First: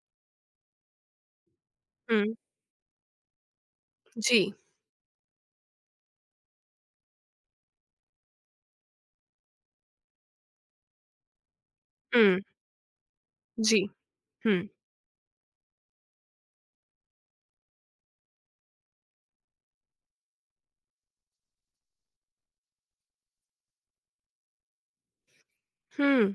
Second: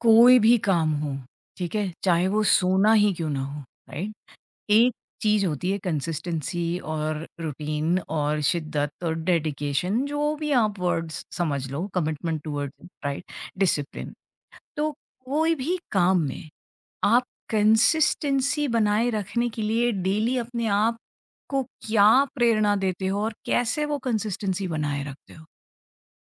कोई भी काम हो, ठीक है? चाहे हुँ, वो सोना ही क्यों ना हो, राइट? जी। एक चीज़ होती है कंसिस्टेंसी और रूटीन और शिद्दत और डेडिकेशन जो भी आप वर्ड्स समझ लो, hmm, commitment towards it, right? जी। डिसिप्लिन। हुँ, तो कोई भी काम में आप कंसिस्टेंसी बनाए रखने के लिए डेली अपने आप को क्या प्रेरणा देते हो और कैसे वो कंसिस्टेंसी बनाए रखते हो? हुँ।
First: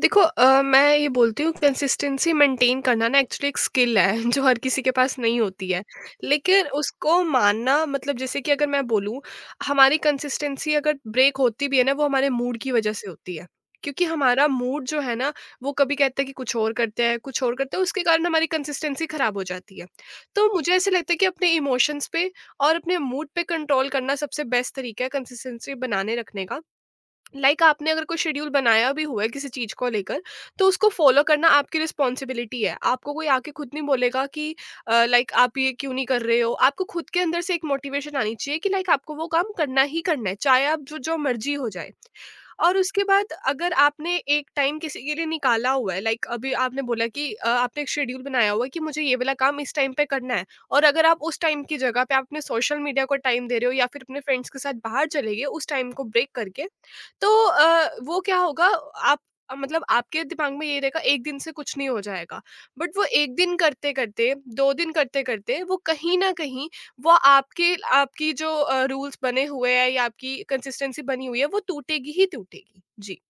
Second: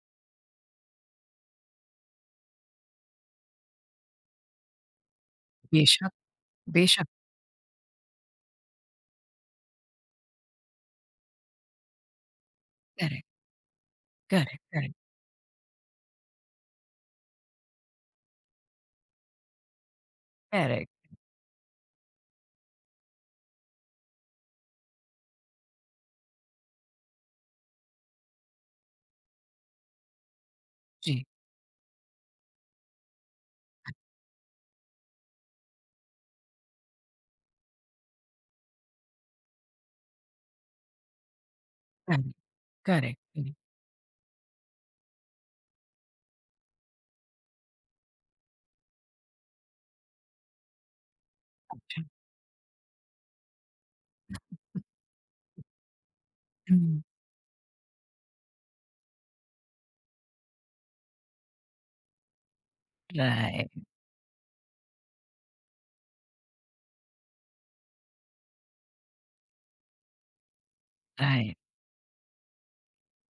देखो मैं ये बोलती हूँ कंसिस्टेंसी मेंटेन करना ना एक्चुअली एक स्किल है जो हर किसी के पास नहीं होती है। बेशक, लेकिन बेशक। उसको मानना मतलब जैसे कि अगर मैं बोलूँ हमारी कंसिस्टेंसी अगर ब्रेक होती भी है ना वो हमारे मूड की वज़ह से करेक्ट, होती है। क्योंकि हमारा करेक्ट, मूड करेक्ट, जो है ना वो कभी कहता है कि कुछ और करते हैं, कुछ और करते हैं उसके कारण हमारी कंसिस्टेंसी ख़राब हो जाती है। तो मुझे करेक्ट। ऐसा लगता है कि अपने इमोशंस पे और अपने मूड पे कंट्रोल करना सबसे बेस्ट तरीका है कंसिस्टेंसी बनाने रखने का। लाइक आपने अगर कोई शेड्यूल बनाया भी हुआ है किसी चीज को लेकर तो उसको जी। फॉलो करना आपकी रिस्पॉन्सिबिलिटी है। आपको कोई आके खुद नहीं बोलेगा कि लाइक आप ये क्यों नहीं कर रहे हो। आपको खुद के अंदर से एक मोटिवेशन आनी चाहिए कि लाइक आपको वो काम करना ही करना है चाहे आप जो जो मर्जी हो जाए। करेक्ट, और उसके बाद करेक्ट, अगर आपने एक टाइम किसी के लिए निकाला हुआ है लाइक अभी आपने बोला कि आपने एक शेड्यूल बनाया हुआ है कि मुझे ये वाला काम इस टाइम पे करना है। और अगर आप उस टाइम की जगह करेक्ट। पे आप अपने सोशल मीडिया को टाइम दे रहे हो या फिर अपने फ्रेंड्स के साथ बाहर चले गए उस टाइम को ब्रेक करके हुँ, तो वो क्या होगा आप मतलब आपके दिमाग में ये रहेगा एक दिन से कुछ नहीं हो जाएगा बट वो एक दिन राइट, करते करते 2 दिन करते करते वो कहीं ना कहीं वो आपके आपकी जो रूल्स बने हुए हैं या आपकी कंसिस्टेंसी बनी हुई है राइट। वो टूटेगी ही टूटेगी। जी।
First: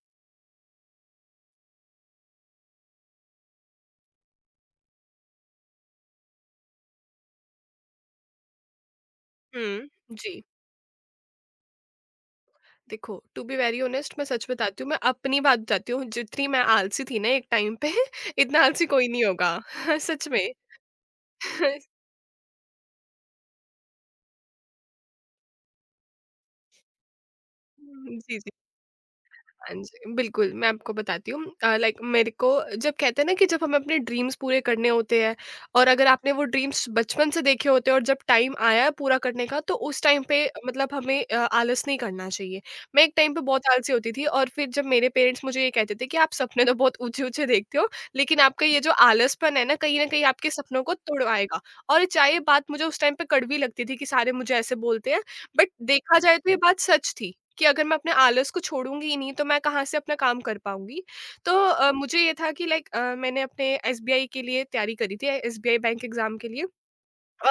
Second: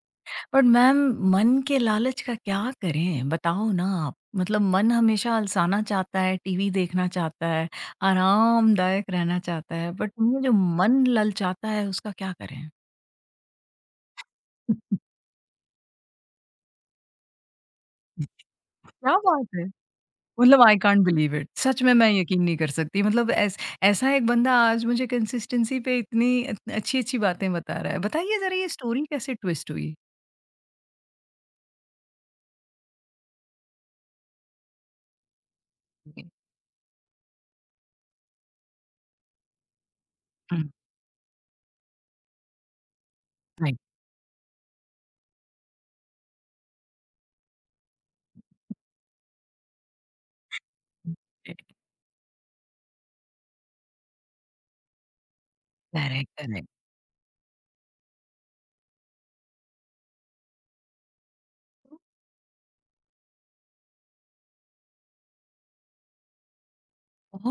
बट मैम, मन के लालच का क्या करें? बताओ ना आप। मतलब मन हमेशा अलसाना चाहता है, टीवी देखना चाहता है, आरामदायक रहना चाहता है, बट हम्म। ये जी। जो मन ललचाता है उसका क्या करें? देखो टू बी वेरी ऑनेस्ट मैं सच बताती हूँ, मैं अपनी बात बताती हूँ, जितनी मैं आलसी थी ना एक टाइम पे इतना आलसी कोई क्या नहीं बात होगा है! सच में। मतलब आई कांट बिलीव इट। सच में मैं यकीन नहीं कर सकती। मतलब ऐस ऐसा एक बंदा आज मुझे कंसिस्टेंसी पे इतनी अच्छी-अच्छी बातें बता रहा है। बताइए जी। ज़रा ये स्टोरी कैसे ट्विस्ट हाँ हुई? जी, बिल्कुल, मैं आपको बताती हूँ। लाइक मेरे को जब कहते हैं ना कि जब हमें अपने ड्रीम्स पूरे करने होते हैं और अगर आपने वो ड्रीम्स बचपन से देखे होते हैं और जब टाइम आया है पूरा करने का, तो उस टाइम पे हुँ, मतलब हमें आलस नहीं करना चाहिए। मैं एक टाइम पे बहुत राइट। आलसी होती थी और फिर जब मेरे पेरेंट्स मुझे ये कहते थे कि, "आप सपने तो बहुत ऊँचे-ऊँचे देखते हो, लेकिन आपका ये जो आलसपन है ना, कहीं न कहीं आपके सपनों को तुड़वाएगा।" और चाहे ये बात मुझे उस टाइम पे कड़वी लगती थी कि सारे मुझे ऐसे बोलते हैं, बट देखा Correct, जाए तो ये correct. बात सच थी। कि अगर मैं अपने आलस को छोड़ूँगी ही नहीं, तो मैं कहाँ से अपना काम कर पाऊँगी? तो मुझे ये था कि लाइक मैंने अपने एसबीआई के लिए तैयारी करी थी, एसबीआई बैंक एग्ज़ाम के लिए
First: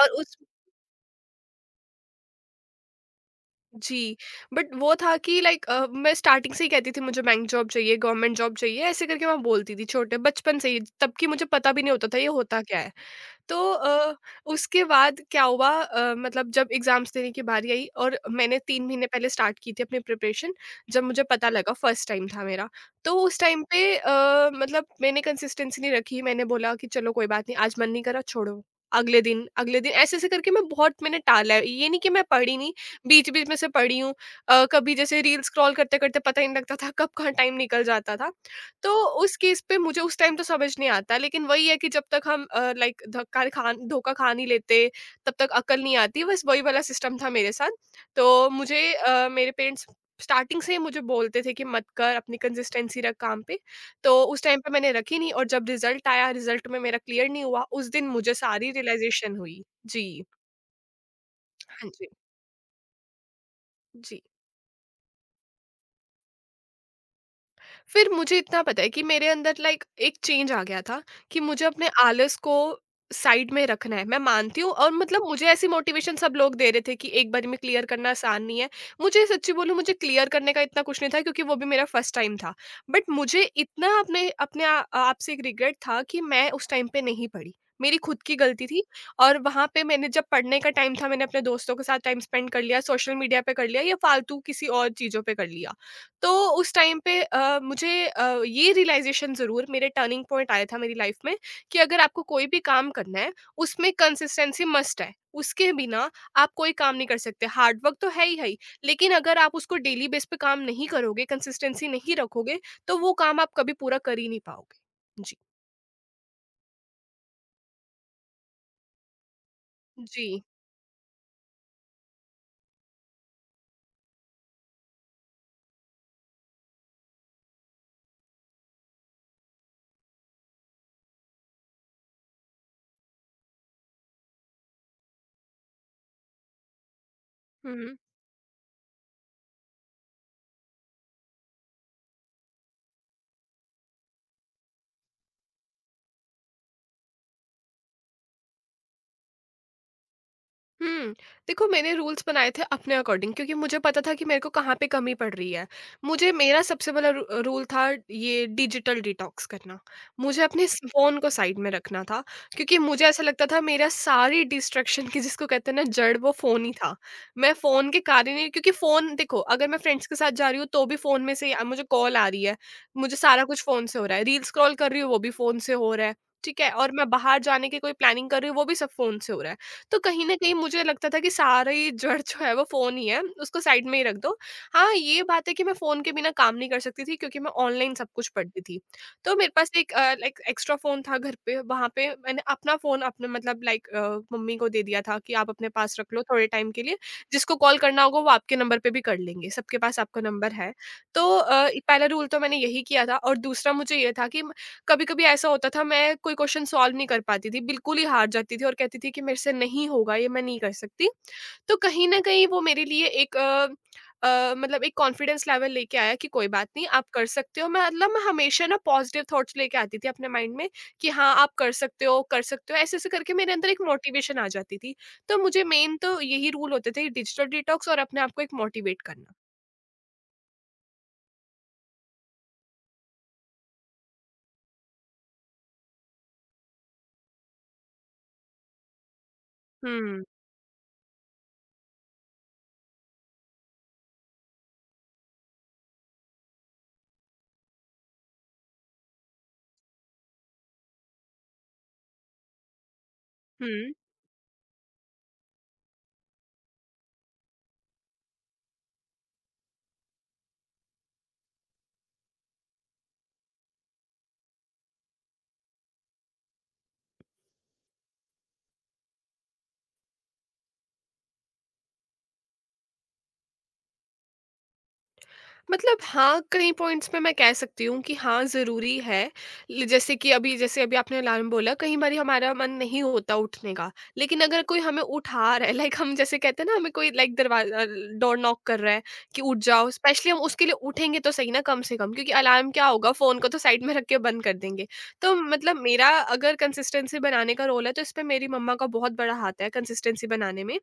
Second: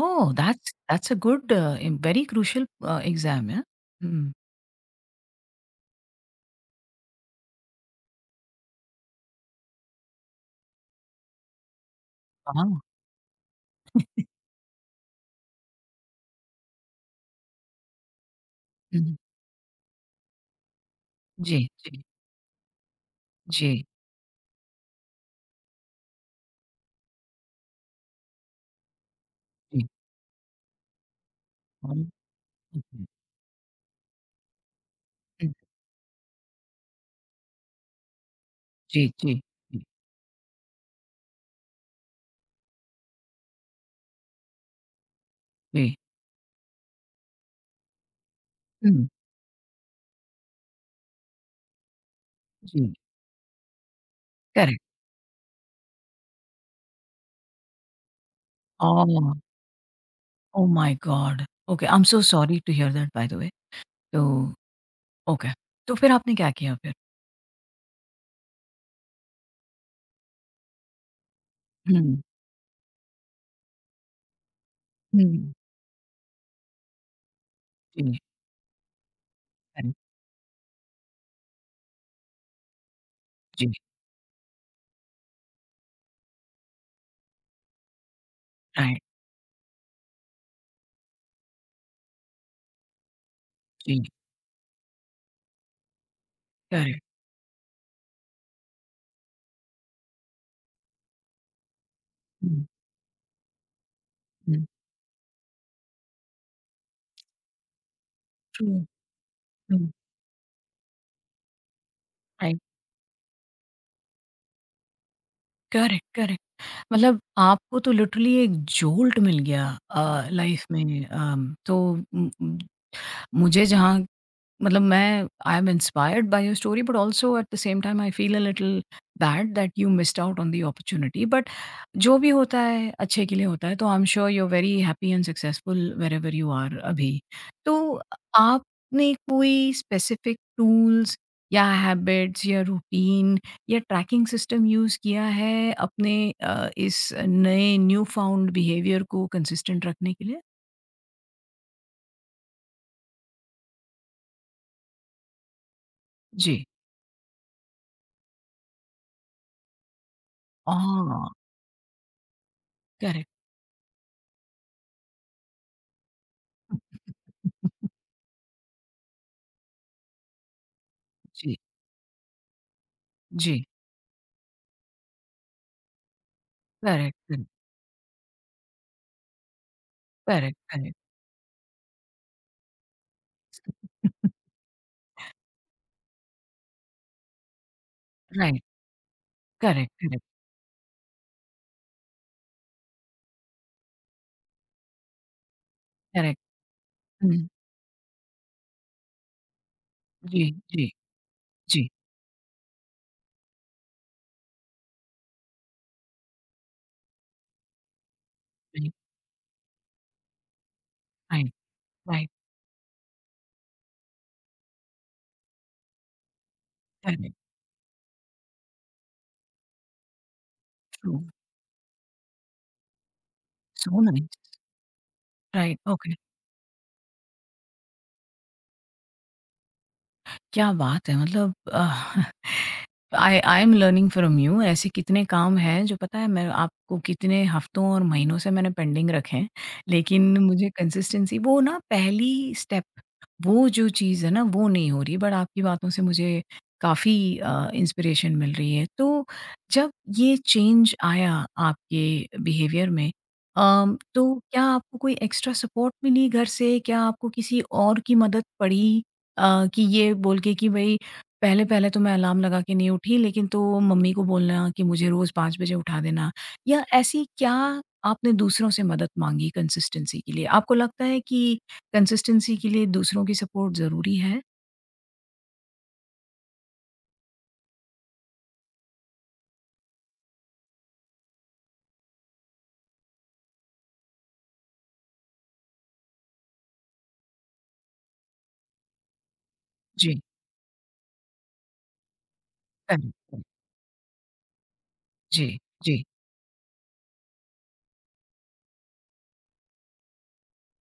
और उस that's a good very crucial exam, yeah? जी, हुँ, बट वो था कि लाइक मैं स्टार्टिंग से ही कहती थी मुझे बैंक जॉब चाहिए, गवर्नमेंट जॉब चाहिए, ऐसे करके मैं बोलती थी छोटे बचपन से ही, तब कि मुझे पता भी नहीं होता था ये होता क्या wow! है। तो उसके बाद क्या हुआ मतलब जब एग्ज़ाम्स देने की बारी आई और मैंने 3 महीने हुँ, पहले स्टार्ट की थी अपनी प्रिपरेशन, जब मुझे पता जी, लगा जी, फर्स्ट टाइम था मेरा। तो उस टाइम जी, पे मतलब मैंने कंसिस्टेंसी नहीं रखी, मैंने बोला कि चलो कोई बात नहीं, आज मन नहीं करा छोड़ो, अगले जी, दिन ऐसे-ऐसे करके मैं बहुत मैंने टाला है। ये हुँ, नहीं कि मैं पढ़ी नहीं, हुँ, हुँ, बीच-बीच में से पढ़ी हूँ। कभी जैसे रील स्क्रॉल करते-करते पता ही नहीं लगता था कब कहाँ टाइम निकल जाता था। तो जी, जी, उस केस पे जी, मुझे उस टाइम तो समझ नहीं आता लेकिन वही है कि जब तक हम लाइक धक्का खा धोखा खा नहीं लेते तब तक अकल जी, नहीं आती। बस वही वाला सिस्टम था मेरे साथ। तो मुझे हुँ, मेरे पेरेंट्स स्टार्टिंग से ही मुझे बोलते थे कि मत कर अपनी जी, कंसिस्टेंसी रख काम पे। तो उस टाइम पे करेक्ट। मैंने रखी नहीं और जब रिजल्ट आया रिजल्ट में मेरा क्लियर नहीं हुआ उस दिन मुझे सारी रियलाइजेशन ओह! हुई। जी। Oh my god! ओके, हाँ आई एम जी। So sorry to hear that by the way. जी। तो ओके, तो फिर आपने क्या किया फिर? फिर मुझे इतना पता है कि मेरे अंदर लाइक एक चेंज आ गया था कि मुझे अपने हुँ, आलस को साइड में रखना है, मैं मानती हूँ। और मतलब मुझे हुँ, ऐसी मोटिवेशन सब लोग दे रहे थे कि एक बार में क्लियर करना जी, आसान नहीं है। मुझे सच्ची बोलूँ मुझे करेक्ट, क्लियर करने का इतना कुछ नहीं था क्योंकि वो भी मेरा फर्स्ट टाइम था। बट मुझे जी, इतना अपने अपने आप से एक रिग्रेट था कि मैं उस टाइम पे नहीं पढ़ी, मेरी खुद की गलती थी। राइट, और वहां पे मैंने जब पढ़ने का टाइम था मैंने अपने दोस्तों के साथ टाइम स्पेंड कर लिया, सोशल मीडिया पे कर लिया या जी, फालतू किसी और चीजों पे कर लिया। तो उस टाइम करेक्ट, पे मुझे ये रियलाइज़ेशन ज़रूर मेरे टर्निंग पॉइंट आया था मेरी लाइफ में कि अगर आपको कोई भी हुँ, काम करना है, उसमें हुँ, कंसिस्टेंसी मस्ट है। उसके बिना आप कोई काम नहीं कर सकते। हार्ड वर्क तो है ही, ट्रू, लेकिन अगर आप उसको हुँ, डेली बेस पे काम नहीं करोगे, कंसिस्टेंसी नहीं राइट, रखोगे, तो वो काम आप कभी पूरा कर ही नहीं पाओगे। जी। Correct, correct. मतलब आपको तो लिटरली एक जोल्ट मिल गया जी। लाइफ में, तो मुझे जहाँ मतलब मैं I am inspired by your story but also at the same time I feel a little bad that you missed out on the opportunity, but जो भी होता है अच्छे के लिए होता है, तो I am sure you are very happy and successful wherever you are अभी। हुँ, तो हुँ। आपने कोई स्पेसिफिक टूल्स या हैबिट्स या रूटीन या ट्रैकिंग सिस्टम यूज़ किया है अपने इस नए न्यू फाउंड बिहेवियर को कंसिस्टेंट रखने के लिए? हुँ। देखो मैंने रूल्स बनाए थे अपने अकॉर्डिंग क्योंकि मुझे पता था कि मेरे को कहाँ पे कमी पड़ रही है। मुझे मेरा जी, सबसे बड़ा रू रूल था ये डिजिटल डिटॉक्स करना। मुझे अपने स फ़ोन को साइड में रखना था क्योंकि मुझे ऐसा करेक्ट। लगता था मेरा सारी डिस्ट्रैक्शन की जिसको कहते हैं ना जड़ वो फ़ोन ही था। मैं फ़ोन के कारण ही क्योंकि फ़ोन देखो अगर मैं फ्रेंड्स के साथ जा रही हूँ तो भी फ़ोन में से जी, मुझे कॉल आ रही है, मुझे सारा जी, कुछ फ़ोन से हो रहा है, रील स्क्रॉल कर रही हूँ वो भी फ़ोन से हो रहा है, ठीक है? और मैं करेक्ट, बाहर करेक्ट, जाने की कोई प्लानिंग कर रही हूँ वो भी सब फ़ोन से हो रहा है। तो कहीं न कहीं करेक्ट, मुझे लगता था कि सारी जड़ जो है वो फ़ोन ही है, उसको साइड में ही रख करेक्ट। दो। हाँ, ये बात है कि मैं फ़ोन के बिना काम नहीं कर सकती थी क्योंकि मैं ऑनलाइन सब कुछ पढ़ती राइट, थी। तो मेरे पास करेक्ट, एक करेक्ट, लाइक एक्स्ट्रा फ़ोन था घर पे, वहाँ पे मैंने अपना फ़ोन अपने मतलब लाइक मम्मी को दे दिया था कि आप अपने पास रख लो करेक्ट। थोड़े टाइम के लिए, हुँ, जिसको कॉल करना होगा वो आपके नंबर पे भी कर लेंगे, सबके पास आपका जी, नंबर है। जी, तो जी, पहला रूल तो मैंने यही किया था और दूसरा मुझे ये था कि कभी कभी ऐसा होता था मैं कोई क्वेश्चन सॉल्व नहीं कर पाती थी बिल्कुल ही हार जाती थी और जी, कहती थी कि मेरे से नहीं होगा ये, मैं नहीं कर सकती। राइट, तो कहीं ना राइट, कहीं वो मेरे लिए एक मतलब एक कॉन्फिडेंस लेवल लेके आया कि कोई बात नहीं आप कर करेक्ट, सकते हो। मैं मतलब मैं हमेशा ना पॉजिटिव थॉट्स लेके आती थी अपने माइंड में कि ट्रू, हाँ आप कर सकते हो ऐसे ऐसे करके मेरे अंदर एक सो मोटिवेशन आ नाइस, जाती थी। तो मुझे राइट, मेन ओके। तो यही रूल होते थे डिजिटल डिटॉक्स और अपने आप को एक मोटिवेट करना। क्या बात है! मतलब I I am learning from you. ऐसे कितने काम हैं जो, पता है, मैं आपको कितने हफ्तों और महीनों से मैंने पेंडिंग रखे हैं, हम्म। लेकिन मुझे कंसिस्टेंसी वो ना पहली स्टेप, वो जो चीज़ है ना वो नहीं हो रही। बट आपकी बातों से मुझे काफ़ी इंस्पिरेशन मिल रही है। तो जब ये चेंज आया आपके बिहेवियर में, हम्म। तो क्या आपको कोई एक्स्ट्रा सपोर्ट मिली घर से? क्या आपको किसी और की मदद पड़ी? कि ये बोल के कि भाई, पहले-पहले तो मैं अलार्म लगा के नहीं उठी, लेकिन तो मम्मी को बोलना कि मुझे रोज़ 5 बजे उठा देना, या ऐसी क्या आपने दूसरों से मदद माँगी कंसिस्टेंसी के लिए? आपको लगता है कि कंसिस्टेंसी के लिए दूसरों की सपोर्ट ज़रूरी है? मतलब हाँ, कई पॉइंट्स पे मैं कह सकती हूँ कि हाँ, ज़रूरी है। ल जैसे कि अभी जैसे अभी आपने अलार्म बोला, कई बारी हमारा मन नहीं होता उठने का। लेकिन अगर कोई हमें उठा रहा है, लाइक हम जैसे कहते हैं ना, हमें कोई लाइक दरवाज़ा डोर नॉक कर रहा है कि उठ जाओ, जी, स्पेशली हम उसके लिए उठेंगे तो सही ना कम से कम, क्योंकि अलार्म क्या करेक्ट, होगा, फ़ोन करेक्ट। को तो साइड में रख के बंद कर देंगे। तो जी, मतलब जी। मेरा अगर कंसिस्टेंसी बनाने का रोल है, तो इसपे मेरी मम्मा का बहुत बड़ा हाथ है कंसिस्टेंसी बनाने में।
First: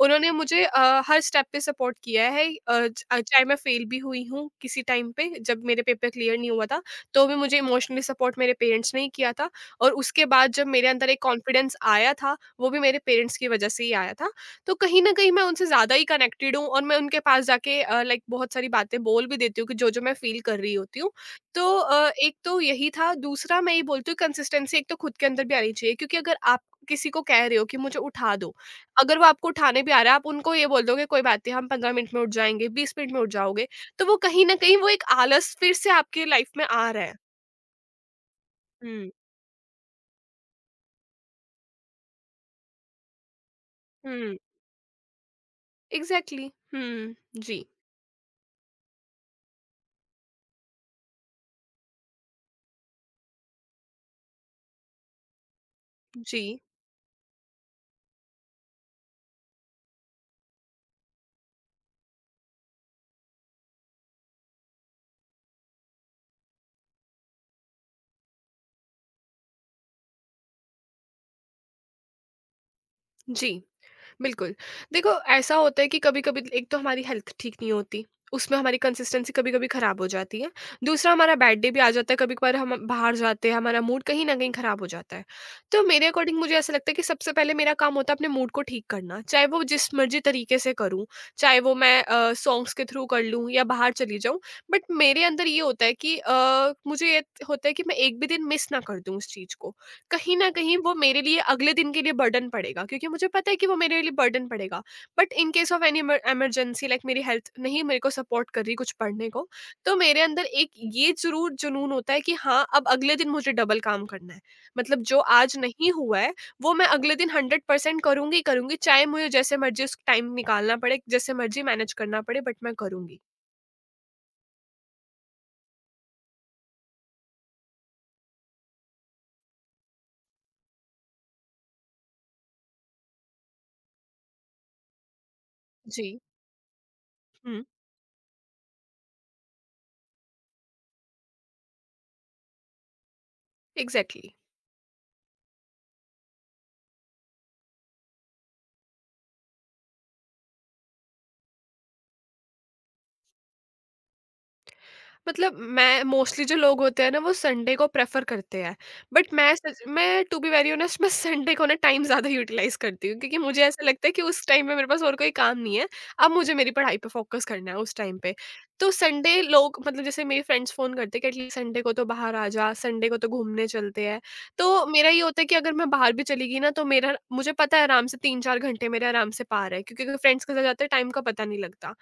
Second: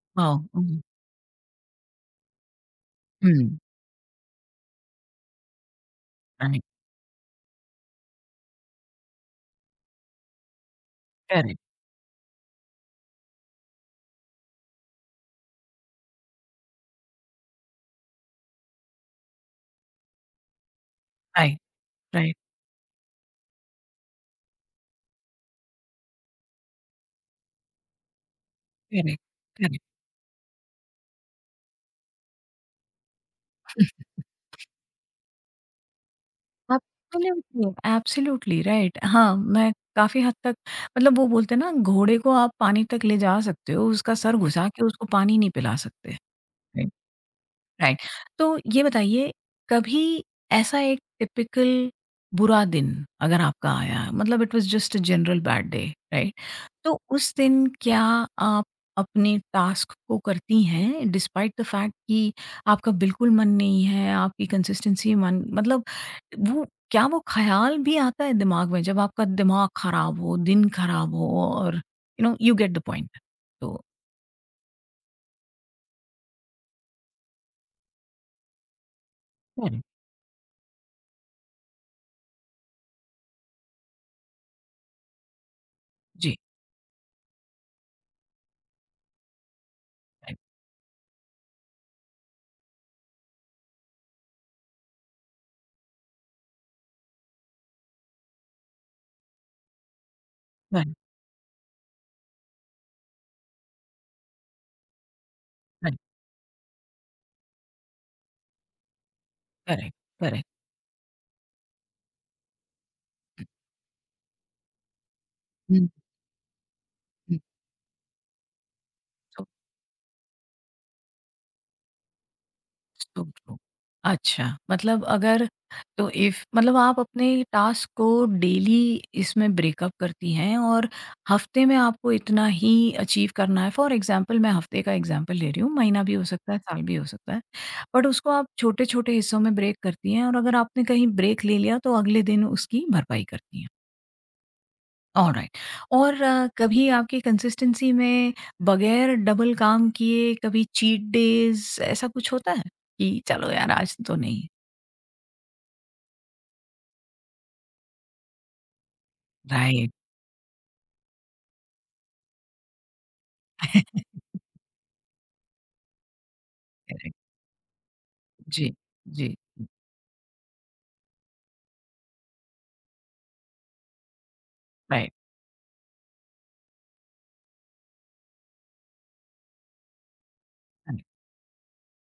उन्होंने हाँ, मुझे हुँ, हर स्टेप पे सपोर्ट किया है, हुँ, चाहे मैं फेल भी हुई हूँ किसी टाइम पे जब मेरे पेपर क्लियर नहीं राइट, हुआ था तो भी मुझे इमोशनली सपोर्ट मेरे पेरेंट्स ने ही किया था। और उसके बाद जब मेरे अंदर एक करेक्ट, कॉन्फिडेंस आया था वो भी मेरे पेरेंट्स की वजह से ही आया था। तो कहीं ना कहीं मैं उनसे ज़्यादा ही कनेक्टेड हूँ और मैं उनके पास जाके लाइक बहुत सारी बातें बोल भी देती हूँ कि जो जो मैं फील कर रही होती हूँ। राइट, तो एक राइट, तो यही था, दूसरा मैं ये बोलती हूँ कंसिस्टेंसी एक तो खुद के अंदर भी आनी चाहिए क्योंकि अगर आप किसी को कह रहे हो कि मुझे उठा दो अगर करेक्ट, वो आपको करेक्ट। उठाने भी आ रहा है, आप उनको ये बोल दोगे कोई बात नहीं हम 15 मिनट में उठ जाएँगे, 20 मिनट में उठ जाओगे, तो वो कहीं न कहीं वो एक आलस फिर से आपकी लाइफ़ में आ रहा है। Absolutely, absolutely right. हुँ, हाँ, मैं काफ़ी हद तक, मतलब वो बोलते हैं ना, घोड़े को आप पानी तक ले जा सकते हो, उसका सर हुँ, घुसा के उसको पानी नहीं पिला सकते। एग्ज़ैक्टली। राइट, हुँ, जी, राइट। तो ये बताइए, कभी ऐसा एक टिपिकल बुरा दिन अगर आपका आया, मतलब it was just a general bad day, right? जी, तो उस दिन क्या आप अपने टास्क को करती हैं डिस्पाइट द फैक्ट कि आपका बिल्कुल मन नहीं है, आपकी कंसिस्टेंसी, मन, मतलब वो क्या वो ख़्याल भी आता है दिमाग में जब आपका दिमाग ख़राब हो, दिन ख़राब हो, और you know you get the point. जी। तो बिल्कुल। देखो ऐसा होता है कि कभी-कभी एक तो हमारी हेल्थ ठीक नहीं होती, उसमें हमारी कंसिस्टेंसी कभी-कभी करेक्ट। ख़राब हो जाती है। दूसरा हमारा बैड डे भी आ जाता है, कभी-कभार हम बाहर जाते हैं, हमारा मूड कहीं न कहीं ख़राब हो जाता है। तो मेरे जी, अकॉर्डिंग मुझे ऐसा लगता है कि सबसे पहले मेरा काम होता है अपने मूड को ठीक करना, चाहे वो जिस मर्ज़ी राइट, तरीके से करूँ, चाहे वो मैं सॉन्ग्स के थ्रू कर लूँ या बाहर चली जाऊँ। बट मेरे अंदर ये होता है कि अ, मुझे ये होता है कि मैं एक भी दिन मिस ना कर दूँ उस चीज़ को। कहीं न कहीं वो राइट, मेरे लिए अगले दिन के लिए बर्डन पड़ेगा क्योंकि मुझे पता है कि वो मेरे लिए बर्डन पड़ेगा। But in case of right, any emergency like मेरी हेल्थ नहीं मेरे को सपोर्ट कर रही कुछ पढ़ने को, करेक्ट, तो मेरे अंदर करेक्ट। एक ये ज़रूर जुनून होता है कि हाँ, अब अगले दिन मुझे डबल काम करना है। मतलब जो आज हुँ। नहीं हुआ है, वो मैं अगले दिन 100% करूँगी ही करूँगी, चाहे मुझे ट्रू, जैसे मर्ज़ी उस टाइम निकालना पड़े, जैसे मर्ज़ी मैनेज करना पड़े बट मैं करूँगी। True, true. अच्छा, मतलब अगर, तो इफ़, मतलब आप अपने टास्क को डेली इसमें ब्रेकअप करती हैं और हफ्ते में आपको इतना ही अचीव करना है। फॉर एग्ज़ाम्पल मैं हफ्ते का एग्ज़ाम्पल ले रही हूँ, महीना भी जी। हो सकता है, साल भी हो सकता है। हुँ, बट उसको आप छोटे-छोटे हिस्सों में ब्रेक करती हैं, और अगर आपने कहीं ब्रेक ले लिया तो अगले दिन उसकी भरपाई करती हैं। एग्ज़ैक्टली। ऑलराइट। और कभी आपकी कंसिस्टेंसी में बगैर डबल काम किए कभी चीट डेज़ ऐसा कुछ होता है? कि चलो यार आज तो नहीं। मतलब मैं मोस्टली जो लोग होते हैं ना वो संडे को प्रेफर करते हैं बट मैं सच राइट। मैं टू बी वेरी ऑनेस्ट मैं संडे को ना टाइम ज़्यादा यूटिलाइज करती हूँ क्योंकि मुझे ऐसा लगता है कि उस टाइम पे मेरे पास और कोई काम नहीं है। अब मुझे मेरी पढ़ाई पे करेक्ट। फोकस करना है उस टाइम पे। जी, तो जी, संडे लोग मतलब जैसे मेरे फ्रेंड्स फ़ोन करते हैं कि एटलीस्ट संडे को तो बाहर आ जा, संडे को तो घूमने चलते हैं। तो मेरा राइट, ये होता है कि अगर मैं बाहर भी चली गई ना तो मेरा मुझे पता है आराम से तीन चार घंटे मेरे आराम से पार है क्योंकि अगर फ्रेंड्स के साथ जाते हैं राइट, टाइम का पता नहीं लगता।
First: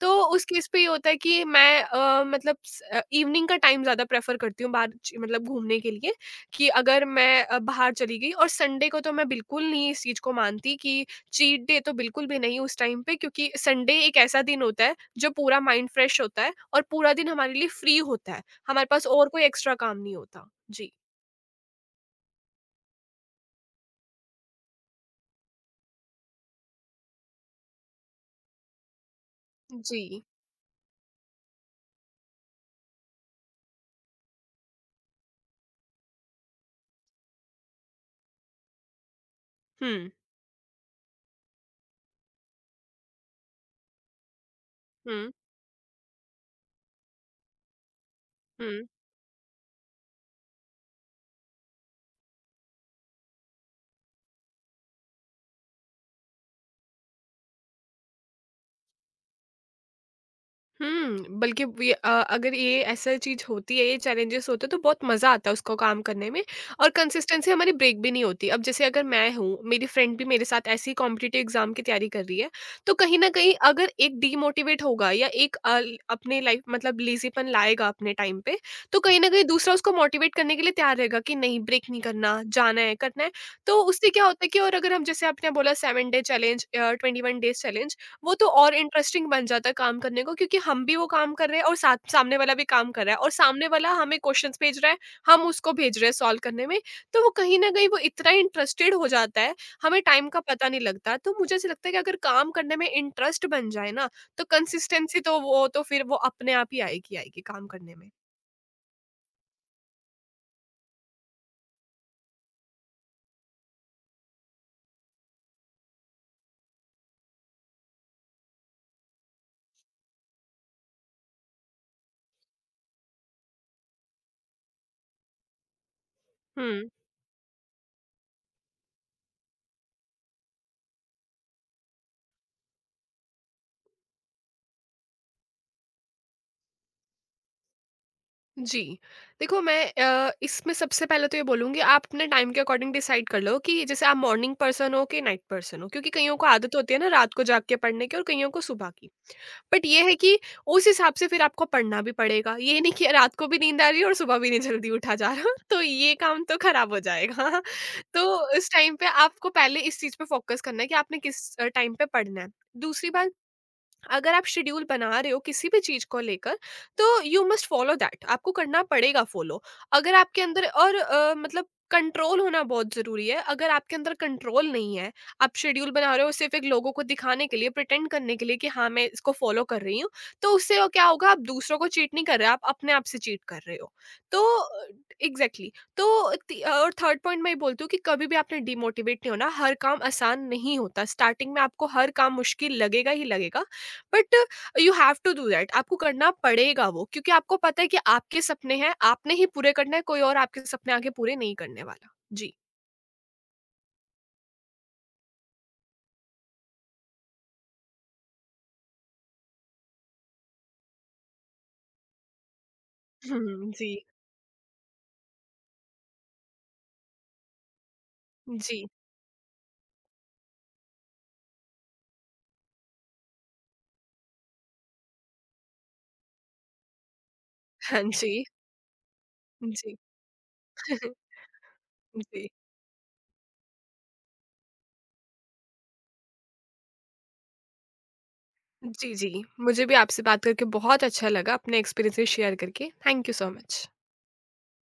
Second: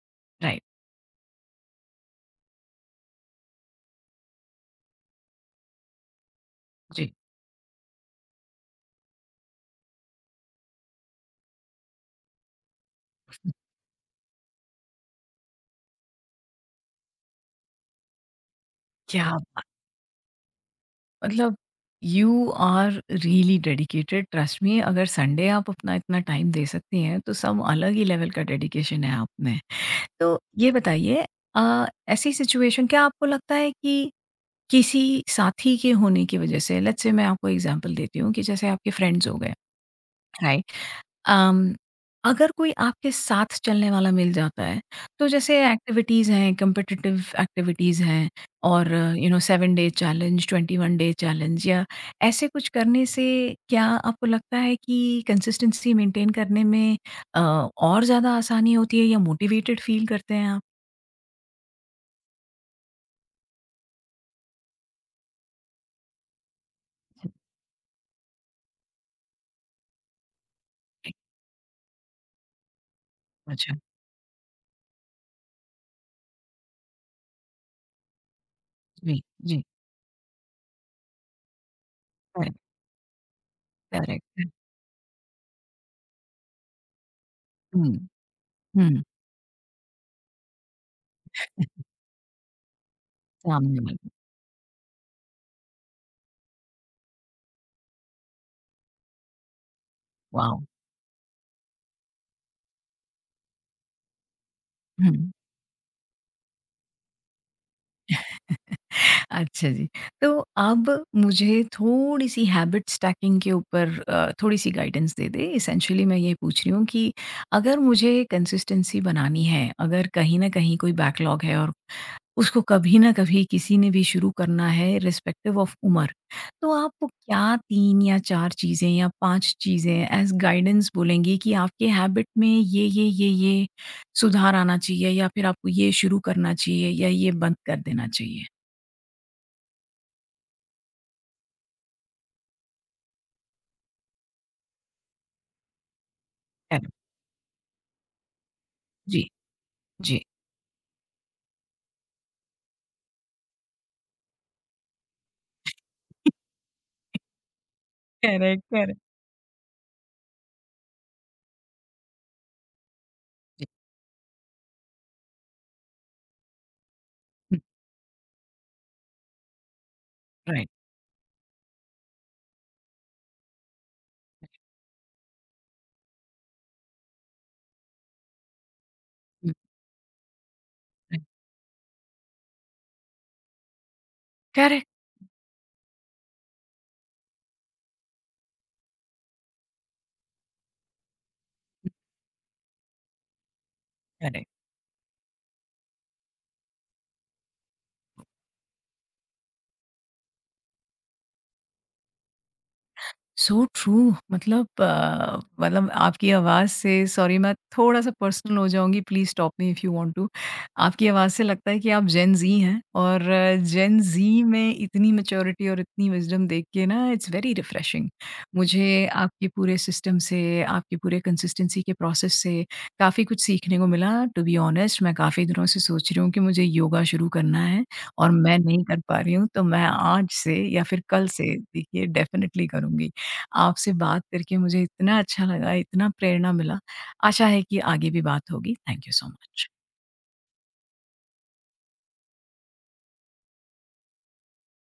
तो उस राइट, केस पे ये होता है कि मैं इवनिंग का टाइम ज़्यादा प्रेफ़र करती हूँ बाहर च मतलब घूमने के लिए। कि अगर जी। मैं बाहर चली गई और संडे को तो मैं बिल्कुल नहीं इस चीज़ को मानती कि चीट डे तो बिल्कुल भी नहीं उस टाइम पे क्योंकि संडे एक ऐसा दिन होता है जो पूरा माइंड फ्रेश होता है और पूरा दिन हमारे लिए फ्री होता है। हमारे पास और क्या कोई बात! एक्स्ट्रा काम नहीं होता। जी। मतलब you are really dedicated, trust me. अगर संडे आप अपना इतना टाइम दे सकती हैं, तो सब अलग ही लेवल का डेडिकेशन है आप में। जी। तो ये बताइए, अ, ऐसी सिचुएशन, क्या आपको लगता है कि किसी साथी के होने की वजह से, लेट्स से मैं आपको एग्जांपल देती हूँ कि जैसे आपके फ्रेंड्स हो गए, हुँ, राइट? अम, अगर कोई आपके साथ चलने वाला मिल जाता है, तो हुँ, जैसे एक्टिविटीज़ हैं, कॉम्पिटिटिव एक्टिविटीज़ हैं, हुँ। और you know 7 day challenge, 21 day challenge या ऐसे कुछ करने से क्या आपको लगता है कि कंसिस्टेंसी मेंटेन करने में अ, और ज़्यादा आसानी होती है या मोटिवेटेड फील करते हैं आप? हुँ, बल्कि अगर ये ऐसा चीज़ होती है, ये चैलेंजेस होते हैं तो बहुत मज़ा आता है उसको काम करने में और कंसिस्टेंसी हमारी ब्रेक भी नहीं होती। अब जैसे अगर मैं हूँ, मेरी फ्रेंड भी मेरे साथ ऐसे ही कॉम्पिटिटिव एग्ज़ाम की तैयारी कर रही है, तो कहीं न कहीं अच्छा, अगर एक डिमोटिवेट होगा या एक अल अपने लाइफ़ मतलब लेज़ीपन लाएगा अपने टाइम पे, तो जी, कहीं न कहीं जी, दूसरा उसको मोटिवेट करने के लिए तैयार रहेगा कि नहीं ब्रेक नहीं करना, करेक्ट, जाना है, करना है। तो उससे क्या होता करेक्ट, है कि और अगर हम जैसे आपने बोला 7 day challenge 21 days hmm, challenge वो तो और हुँ। इंटरेस्टिंग बन जाता है काम करने को क्योंकि हम भी वो काम कर रहे हैं और साथ सामने वाला भी काम कर रहा है और सामने सामने वाला वाला, हमें क्वेश्चंस भेज रहा है हम उसको भेज रहे हैं सॉल्व करने में। तो वो कहीं ना कहीं वो इतना इंटरेस्टेड हो जाता है हमें टाइम का वाओ! पता नहीं लगता। तो मुझे ऐसा लगता है कि अगर काम करने में इंटरेस्ट बन जाए ना तो कंसिस्टेंसी हुँ। तो वो तो फिर वो अपने आप ही आएगी आएगी काम करने में। अच्छा जी। तो अब मुझे थोड़ी-सी हैबिट स्टैकिंग के ऊपर थोड़ी-सी गाइडेंस दे दें। एसेंशियली मैं ये पूछ रही हूँ कि अगर मुझे कंसिस्टेंसी बनानी है, अगर कहीं न कहीं कोई बैकलॉग है, और उसको कभी ना कभी किसी ने भी शुरू करना है रिस्पेक्टिव ऑफ उम्र। तो हम्म। आप वो क्या 3 या 4 चीज़ें या 5 चीज़ें एज़ गाइडेंस बोलेंगी कि आपके हैबिट में ये सुधार आना चाहिए, या फिर आपको ये शुरू करना चाहिए या ये बंद कर देना चाहिए? जी, देखो मैं इसमें सबसे पहले तो ये बोलूँगी आप अपने टाइम के अकॉर्डिंग डिसाइड कर लो कि जैसे आप मॉर्निंग पर्सन हो कि नाइट पर्सन हो क्योंकि कईयों को आदत करेक्ट, होती है ना रात को जाग के पढ़ने की और कईयों को सुबह की। जी, बट ये है जी। कि उस हिसाब से फिर आपको पढ़ना भी पड़ेगा। ये नहीं कि रात को भी नींद आ रही है और सुबह भी नहीं जल्दी उठा जा रहा तो ये काम तो खराब हो जाएगा। तो करेक्ट, उस टाइम करेक्ट। पे आपको पहले इस चीज़ पे फ़ोकस करना है कि आपने किस टाइम पे पढ़ना है। दूसरी बात, जी, अगर आप शेड्यूल बना रहे हो किसी भी चीज को लेकर तो you hmm, must follow that, आपको करना पड़ेगा फॉलो। अगर आपके अंदर राइट, और कंट्रोल होना बहुत जरूरी है। अगर आपके अंदर कंट्रोल नहीं है आप शेड्यूल बना रहे हो सिर्फ एक लोगों को दिखाने के लिए, प्रिटेंड करने के लिए कि हाँ मैं इसको हुँ, फॉलो कर रही हूँ, तो उससे वो क्या राइट। होगा, आप दूसरों को चीट नहीं कर रहे, आप अपने आप से चीट कर रहे हो। तो करेक्ट, एग्जैक्टली exactly। तो और थर्ड पॉइंट मैं ये बोलती हूँ कि कभी भी आपने डिमोटिवेट नहीं होना, हर काम आसान नहीं होता, स्टार्टिंग में आपको हुँ, हर काम मुश्किल लगेगा ही लगेगा, but correct. You have to do that, आपको करना पड़ेगा वो क्योंकि आपको पता है कि आपके सपने हैं आपने ही पूरे करना है, कोई और आपके सपने आगे पूरे नहीं करने वाला। जी। So true. मतलब मतलब आपकी आवाज़ से, सॉरी मैं थोड़ा-सा पर्सनल हो जाऊँगी, please stop me if you want to. आपकी आवाज़ से लगता है कि आप जेन ज़ी हैं, और जी। जेन ज़ी में इतनी मैच्योरिटी और इतनी विज़डम देख के ना, इट्स वेरी रिफ्रेशिंग। जी। मुझे आपके पूरे सिस्टम से, आपके पूरे कंसिस्टेंसी के प्रोसेस से काफ़ी कुछ सीखने को मिला। टू बी ऑनेस्ट मैं काफ़ी दिनों से सोच रही हूँ कि मुझे योगा शुरू करना है, हाँ और जी। मैं नहीं कर पा रही हूँ, तो मैं जी। आज से या फिर कल से देखिए जी। डेफ़िनेटली करूँगी। आपसे बात करके मुझे इतना अच्छा लगा, इतना प्रेरणा मिला। आशा है कि आगे भी बात होगी। थैंक यू जी। सो जी मच। मुझे भी आपसे बात करके बहुत अच्छा लगा अपने एक्सपीरियंसेस शेयर करके। Thank you so much.